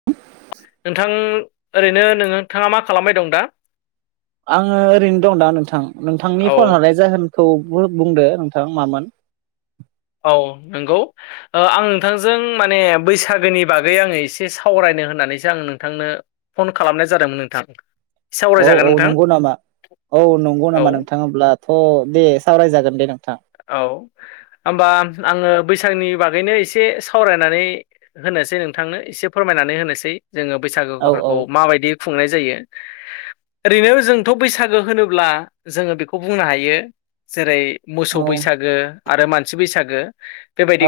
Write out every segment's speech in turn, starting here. [inaudible] नोंथां ओरैनो नोङोथाङा मा खालामबाय दं दा? आङो ओरैनो दं दा नोंथां। नोंथांनि फन औ हरनाय जाहोनखौबो बुंदो नोंथां मा मोन? औ नंगौ। ओ आं नोंथांजों माने बैसागोनि बागै आङो एसे सावरायनो होननानैसो आं नोंथांनो फन खालामनाय जादोंमोन नोंथां। औ सावरायजागोन औ नोंथां नंगौ नामा? औ नंगौ औ नामा नोंथां? अम्ब्लाथ' दे सावरायजागोन दे नोंथां। औ ओमबा आङो बैसागोनि बागैनो एसे सावरायनानै होनोसै नोंथांनो एसे फोरमायनानै होनोसै जोङो औ औ बैसागोफोरखौ माबायदि खुंनाय जायो। ओरैनो जोंथ' बैसागो होनोब्ला जोङो बेखौ बुंनो हायो। जेरै मो औ बैसागो आरो मानसि बैसागो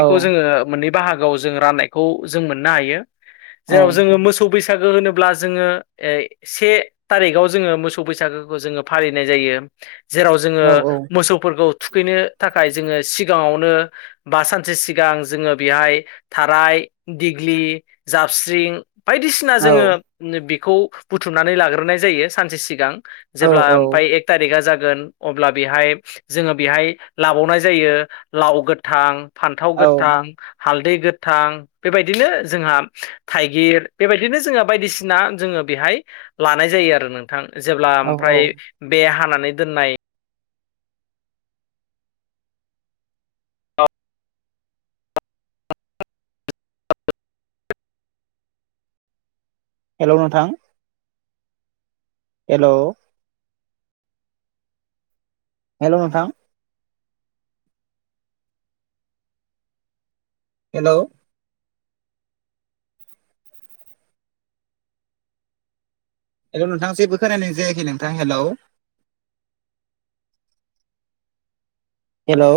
औ जोङो निब बाहागोआव जों राननायखौ जों मोननो हायो औ जेराव जोङो मोसौ बैसागो होनोब्ला जोङो ए से थारिखाव जोङो मोसौ बैसागोखौ जोङो फालिनाय जायो जेराव जोङो औ मोसौफोरखौ थुखैनो थाखाय जोङो सिगाङावनो बा सानसे सिगां जोङो बेहाय थाराय दिग्लि जाबस्रिं बायदिसिना औ जोङो बेखौ बुथुमनानै लाग्रोनाय जायो सानसे सिगां जेब्ला औ ओमफाय एक थारिकआ जागोन अब्ला बेहाय जोङो बेहाय लाबावनाय जायो लाव गोथां फान्थाव औ गोथां हालदै गोथां बेबायदिनो जोंहा थाइगिर बेबायदिनो जोङो बायदिसिना जोङो बेहाय लानाय जायो आरो नोंथां जेब्ला औ औ ओमफ्राय बे हानानै दोननाय हेलौ नोंथां हेलौ हेल' नोंथां हेल' हेल' नोंथां जेबो खोनायनाय जायाखै नोंथां हेलौ हेलौ